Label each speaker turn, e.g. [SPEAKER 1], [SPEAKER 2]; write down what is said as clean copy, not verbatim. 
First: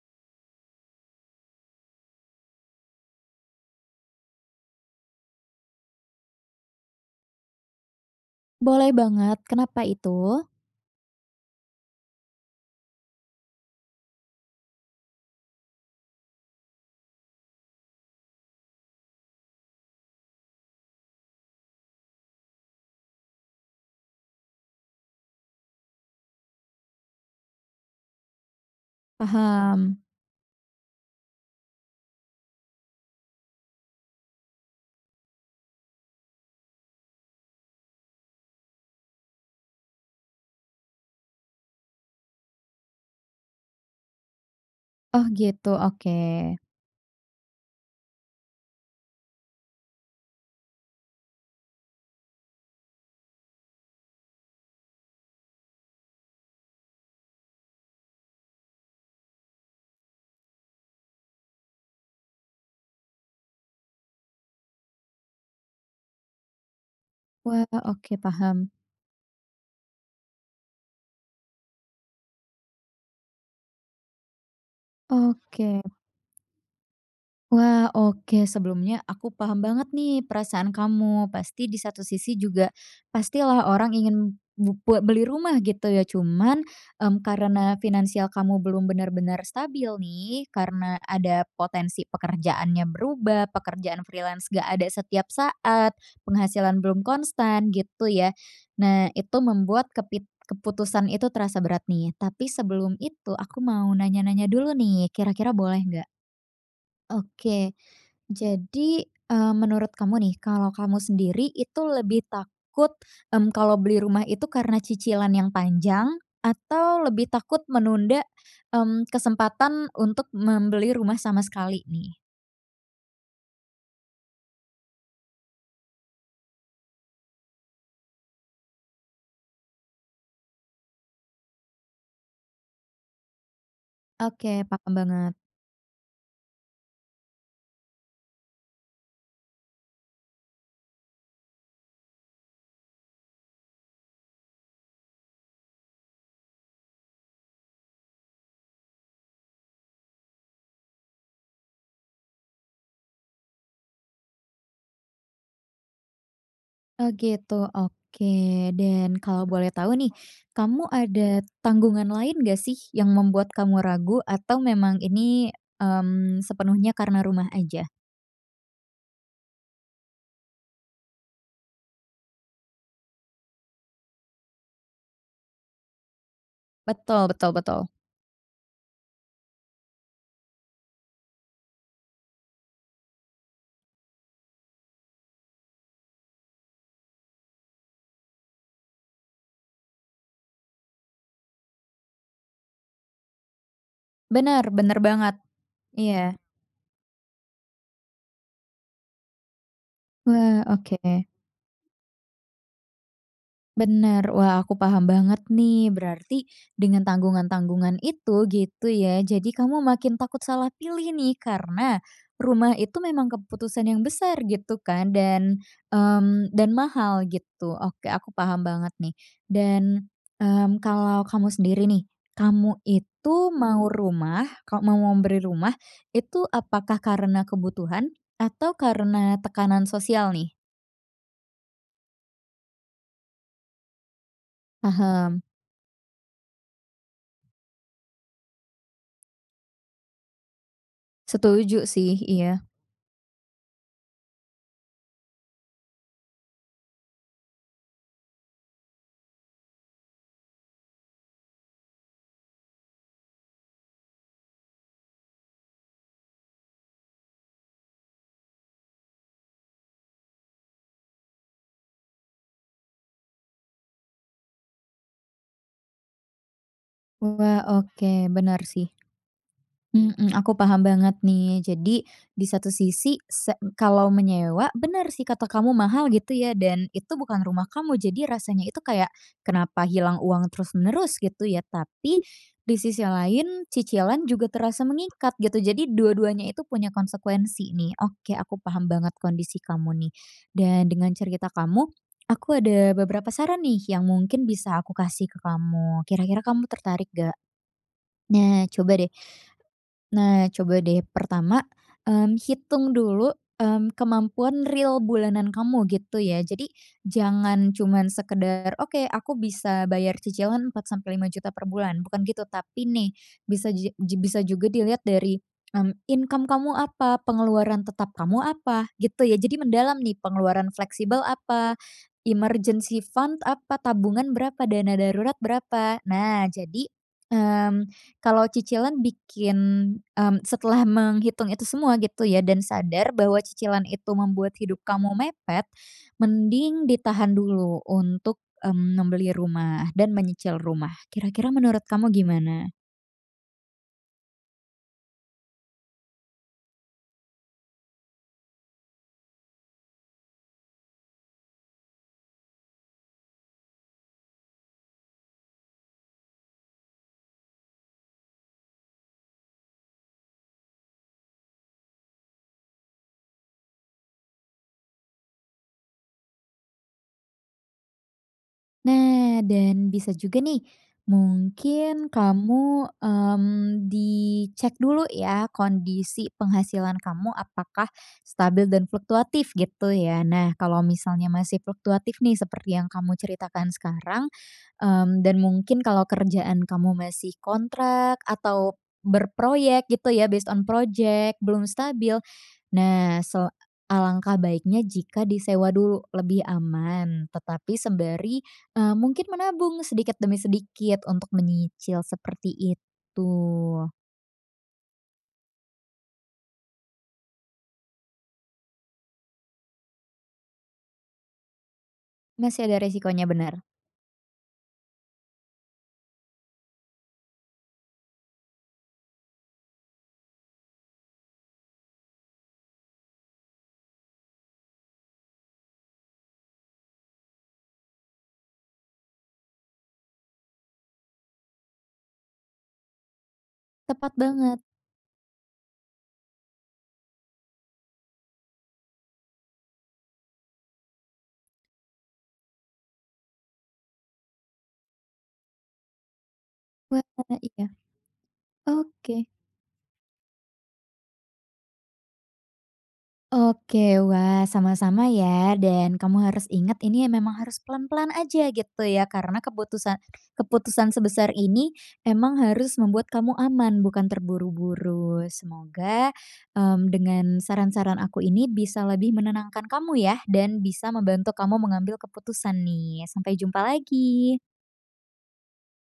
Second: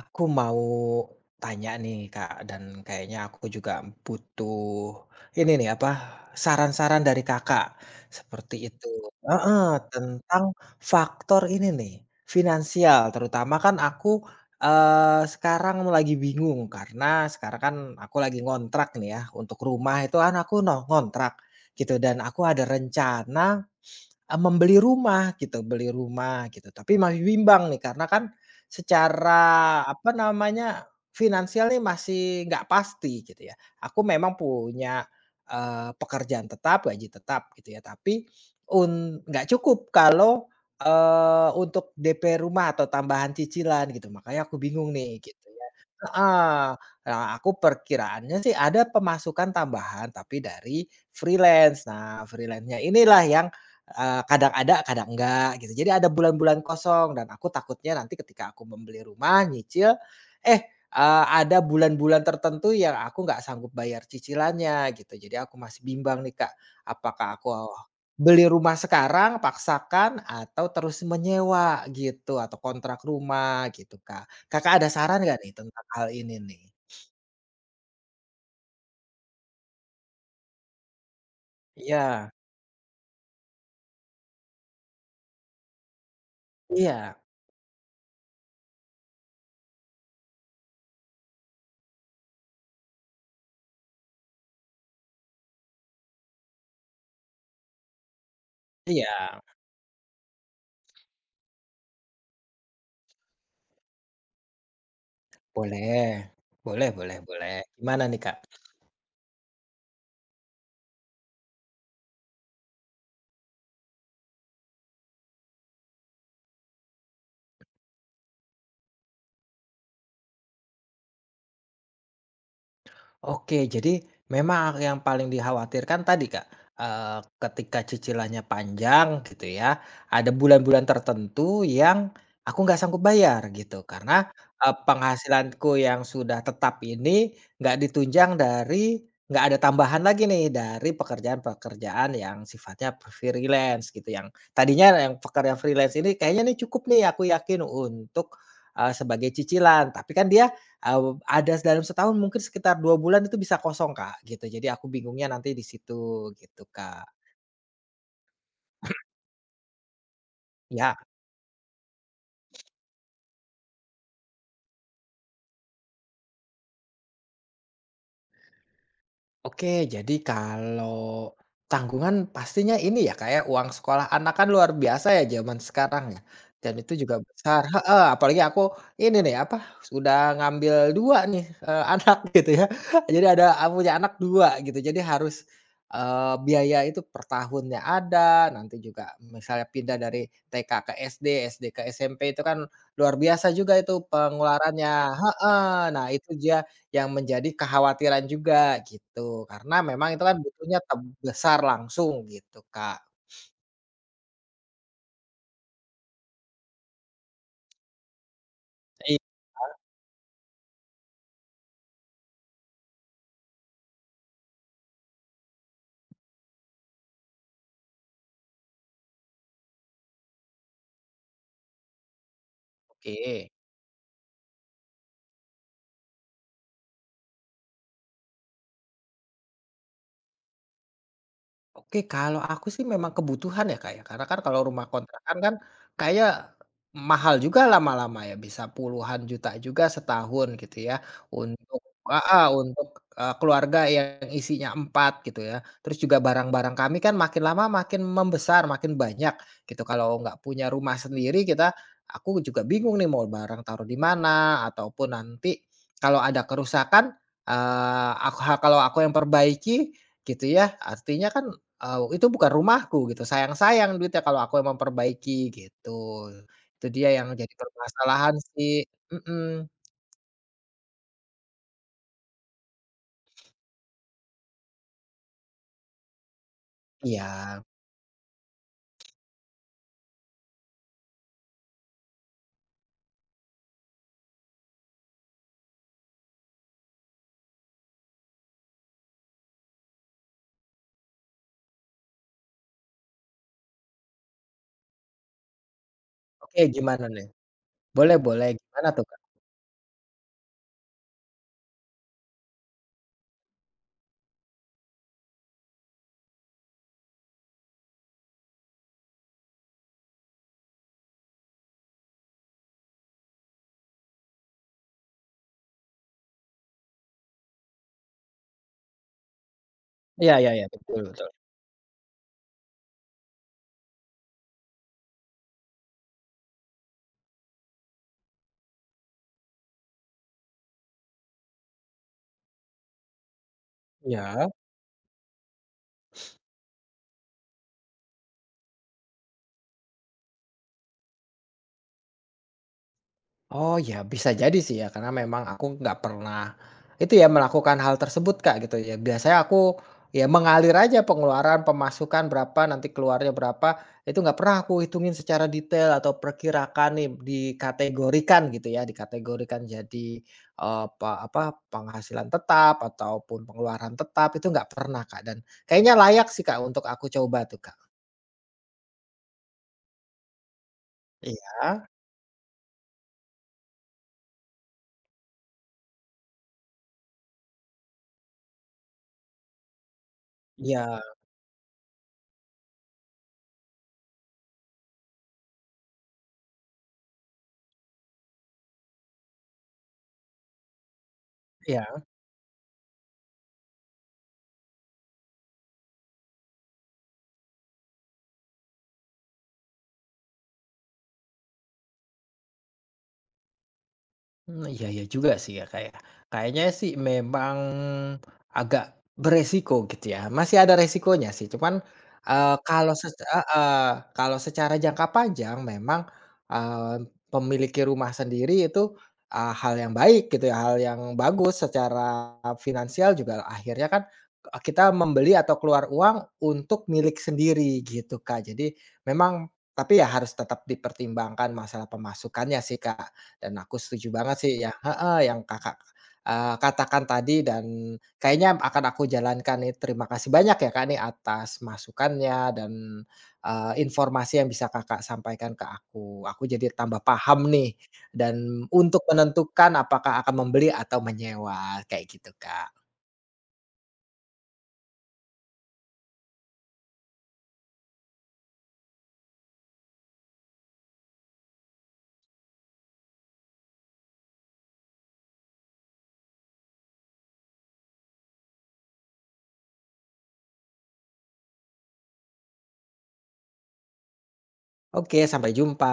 [SPEAKER 1] Aku mau tanya nih Kak, dan kayaknya aku juga butuh ini nih apa, saran-saran dari Kakak, seperti itu.
[SPEAKER 2] Boleh banget,
[SPEAKER 1] Heeh,
[SPEAKER 2] kenapa itu?
[SPEAKER 1] tentang faktor ini nih, finansial terutama kan aku, sekarang lagi bingung karena sekarang kan aku lagi ngontrak nih ya, untuk rumah itu kan aku no ngontrak gitu dan aku ada rencana membeli rumah gitu, beli rumah gitu, tapi masih bimbang nih karena kan secara
[SPEAKER 2] Paham.
[SPEAKER 1] apa namanya, finansial nih masih nggak pasti gitu ya. Aku memang punya, pekerjaan tetap, gaji tetap gitu ya, tapi nggak cukup kalau, untuk DP rumah atau tambahan cicilan gitu, makanya aku bingung nih
[SPEAKER 2] Oh
[SPEAKER 1] gitu ya.
[SPEAKER 2] gitu, oke.
[SPEAKER 1] Heeh, nah aku perkiraannya sih ada pemasukan tambahan tapi dari freelance. Nah freelance-nya inilah yang kadang ada, kadang enggak gitu. Jadi ada bulan-bulan kosong dan aku takutnya nanti ketika aku membeli rumah, nyicil, eh, ada bulan-bulan tertentu yang aku nggak sanggup bayar cicilannya gitu. Jadi aku masih bimbang nih, Kak, apakah aku
[SPEAKER 2] Wah, oke
[SPEAKER 1] beli
[SPEAKER 2] paham.
[SPEAKER 1] rumah sekarang, paksakan, atau terus menyewa gitu, atau kontrak rumah gitu, Kak. Kakak ada saran nggak nih
[SPEAKER 2] Oke.
[SPEAKER 1] tentang hal ini nih?
[SPEAKER 2] Wah, oke. Sebelumnya aku paham banget nih perasaan kamu. Pasti di satu
[SPEAKER 1] Iya,
[SPEAKER 2] sisi juga pastilah orang ingin beli rumah gitu ya. Cuman
[SPEAKER 1] iya,
[SPEAKER 2] karena finansial kamu belum benar-benar stabil nih, karena ada potensi pekerjaannya berubah, pekerjaan freelance gak ada setiap saat, penghasilan belum konstan gitu ya. Nah, itu
[SPEAKER 1] iya,
[SPEAKER 2] membuat keputusan itu terasa berat nih. Tapi sebelum itu aku mau nanya-nanya dulu nih, kira-kira boleh nggak?
[SPEAKER 1] boleh, boleh boleh boleh.
[SPEAKER 2] Oke.
[SPEAKER 1] Gimana nih, Kak?
[SPEAKER 2] Jadi, menurut kamu nih, kalau kamu sendiri itu lebih takut, kalau beli rumah itu karena cicilan yang panjang atau lebih takut menunda, kesempatan untuk membeli rumah sama sekali nih?
[SPEAKER 1] Oke, jadi memang yang paling dikhawatirkan tadi, Kak, ketika cicilannya panjang gitu ya, ada bulan-bulan tertentu yang aku nggak sanggup bayar gitu. Karena,
[SPEAKER 2] Oke, paham banget.
[SPEAKER 1] penghasilanku yang sudah tetap ini nggak ditunjang dari nggak ada tambahan lagi nih dari pekerjaan-pekerjaan yang sifatnya freelance gitu, yang tadinya yang pekerjaan freelance ini kayaknya nih cukup nih aku yakin untuk, sebagai cicilan. Tapi kan dia ada dalam setahun mungkin sekitar 2 bulan itu bisa kosong, Kak, gitu. Jadi aku bingungnya nanti di situ gitu, Kak.
[SPEAKER 2] Oh gitu, oke. Dan kalau boleh tahu nih, kamu
[SPEAKER 1] Ya.
[SPEAKER 2] ada tanggungan lain nggak sih yang membuat kamu ragu atau memang ini, sepenuhnya karena rumah aja?
[SPEAKER 1] Oke, jadi kalau tanggungan pastinya ini ya, kayak uang sekolah anak kan luar biasa ya zaman sekarang ya, dan itu juga
[SPEAKER 2] Betul betul
[SPEAKER 1] besar
[SPEAKER 2] betul.
[SPEAKER 1] heeh, apalagi aku ini nih, apa, sudah ngambil 2 nih, anak gitu ya. Jadi ada aku punya anak 2 gitu, jadi harus, biaya itu per tahunnya ada, nanti juga misalnya pindah dari TK ke SD, SD ke SMP itu kan luar biasa juga itu
[SPEAKER 2] Benar,
[SPEAKER 1] pengeluarannya
[SPEAKER 2] benar banget,
[SPEAKER 1] heeh, nah
[SPEAKER 2] iya.
[SPEAKER 1] itu dia yang menjadi kekhawatiran juga gitu, karena memang itu kan
[SPEAKER 2] Wah,
[SPEAKER 1] butuhnya
[SPEAKER 2] oke.
[SPEAKER 1] besar langsung gitu, Kak.
[SPEAKER 2] Bener. Wah, aku paham banget nih. Berarti dengan tanggungan-tanggungan itu gitu
[SPEAKER 1] Iya,
[SPEAKER 2] ya. Jadi kamu makin takut salah pilih nih karena rumah itu memang keputusan yang besar gitu kan dan mahal gitu. Oke, aku paham banget nih. Dan, kalau kamu sendiri nih, kamu itu
[SPEAKER 1] oke.
[SPEAKER 2] mau rumah ka mau memberi rumah itu apakah karena kebutuhan atau karena tekanan sosial nih?
[SPEAKER 1] Oke, kalau aku sih memang kebutuhan ya, Kak, ya, karena kan kalau rumah kontrakan
[SPEAKER 2] Paham.
[SPEAKER 1] kan kayak mahal juga lama-lama ya, bisa puluhan juta juga setahun gitu ya, untuk
[SPEAKER 2] Setuju sih, iya.
[SPEAKER 1] untuk, keluarga yang isinya 4 gitu ya. Terus juga barang-barang kami kan makin lama makin membesar, makin banyak gitu. Kalau nggak punya rumah sendiri aku juga bingung nih mau barang taruh di mana, ataupun nanti kalau ada kerusakan, aku yang perbaiki gitu ya, artinya kan itu bukan rumahku gitu, sayang-sayang duitnya kalau aku yang memperbaiki gitu. Itu dia yang jadi
[SPEAKER 2] Wah, oke,
[SPEAKER 1] permasalahan
[SPEAKER 2] benar
[SPEAKER 1] sih,
[SPEAKER 2] sih.
[SPEAKER 1] mhm,
[SPEAKER 2] Mhm, aku paham banget nih. Jadi di satu sisi kalau menyewa benar sih kata kamu mahal gitu ya dan itu bukan
[SPEAKER 1] iya.
[SPEAKER 2] rumah kamu jadi rasanya itu kayak kenapa hilang uang terus-menerus gitu ya. Tapi di sisi lain cicilan juga terasa mengikat gitu. Jadi dua-duanya itu punya konsekuensi nih. Oke, aku paham banget kondisi kamu nih. Dan dengan cerita kamu, aku ada beberapa saran nih yang mungkin bisa aku kasih ke kamu. Kira-kira
[SPEAKER 1] Oke,
[SPEAKER 2] kamu
[SPEAKER 1] gimana
[SPEAKER 2] tertarik
[SPEAKER 1] nih?
[SPEAKER 2] gak?
[SPEAKER 1] Boleh boleh,
[SPEAKER 2] Nah,
[SPEAKER 1] gimana
[SPEAKER 2] coba
[SPEAKER 1] tuh,
[SPEAKER 2] deh
[SPEAKER 1] Kak?
[SPEAKER 2] Nah, coba deh pertama, hitung dulu, kemampuan real bulanan kamu gitu ya. Jadi jangan cuman sekedar, "Oke, aku bisa bayar cicilan 4 sampai 5 juta per bulan," bukan gitu. Tapi nih bisa ji ji bisa juga dilihat dari, income kamu apa, pengeluaran tetap kamu apa, gitu ya. Jadi mendalam nih,
[SPEAKER 1] Iya iya iya,
[SPEAKER 2] pengeluaran
[SPEAKER 1] betul
[SPEAKER 2] fleksibel
[SPEAKER 1] betul,
[SPEAKER 2] apa, emergency fund apa, tabungan berapa, dana darurat berapa. Nah, jadi, mmm kalau cicilan bikin, setelah menghitung itu semua gitu ya dan sadar bahwa cicilan itu
[SPEAKER 1] iya.
[SPEAKER 2] membuat hidup kamu mepet, mending ditahan dulu untuk, membeli rumah dan menyicil rumah. Kira-kira menurut kamu gimana?
[SPEAKER 1] Oh ya bisa jadi sih ya karena memang aku nggak pernah itu ya melakukan hal tersebut Kak gitu ya. Biasanya aku ya mengalir aja pengeluaran, pemasukan berapa, nanti keluarnya berapa, itu nggak pernah aku hitungin secara detail atau perkirakan nih dikategorikan gitu ya, dikategorikan jadi apa apa penghasilan tetap ataupun pengeluaran tetap itu nggak pernah Kak dan kayaknya layak sih Kak untuk aku coba tuh Kak.
[SPEAKER 2] Nah, dan bisa juga nih,
[SPEAKER 1] Iya,
[SPEAKER 2] mungkin kamu, dicek dulu ya kondisi penghasilan kamu apakah stabil dan fluktuatif gitu ya. Nah, kalau
[SPEAKER 1] iya,
[SPEAKER 2] misalnya masih fluktuatif nih seperti yang kamu ceritakan sekarang, dan mungkin kalau kerjaan kamu masih kontrak atau berproyek gitu ya, based on project, belum
[SPEAKER 1] iya.
[SPEAKER 2] stabil, Nah, sel alangkah baiknya jika disewa dulu, lebih aman, tetapi sembari, mungkin menabung sedikit demi sedikit untuk menyicil seperti itu.
[SPEAKER 1] Mmm, iya iya juga sih ya, Kak, ya. Kayaknya sih memang agak beresiko gitu ya, masih ada resikonya sih cuman,
[SPEAKER 2] Masih ada
[SPEAKER 1] kalau sec
[SPEAKER 2] resikonya, benar.
[SPEAKER 1] heeh, kalau secara jangka panjang memang, eee, memiliki rumah sendiri itu, hal yang baik gitu ya, hal yang bagus secara finansial juga akhirnya kan, kita membeli atau keluar uang untuk milik sendiri gitu, Kak. Jadi memang tapi ya harus tetap dipertimbangkan masalah pemasukannya sih, Kak. Dan aku setuju
[SPEAKER 2] Tepat
[SPEAKER 1] banget sih
[SPEAKER 2] banget.
[SPEAKER 1] ya heeh, yang Kakak, katakan tadi dan kayaknya akan aku jalankan nih. Terima kasih banyak ya, Kak, nih atas masukannya dan, informasi yang bisa Kakak sampaikan ke aku. Aku jadi tambah
[SPEAKER 2] Wah,
[SPEAKER 1] paham
[SPEAKER 2] iya.
[SPEAKER 1] nih dan untuk
[SPEAKER 2] Oke.
[SPEAKER 1] menentukan apakah akan membeli atau menyewa, kayak gitu, Kak.
[SPEAKER 2] Oke, wah sama-sama ya dan kamu harus ingat ini ya, memang harus pelan-pelan aja gitu ya karena keputusan keputusan sebesar ini emang harus membuat kamu aman bukan terburu-buru. Semoga, dengan saran-saran aku ini bisa lebih menenangkan kamu ya dan bisa membantu kamu mengambil keputusan nih. Sampai jumpa lagi.
[SPEAKER 1] Oke, sampai jumpa.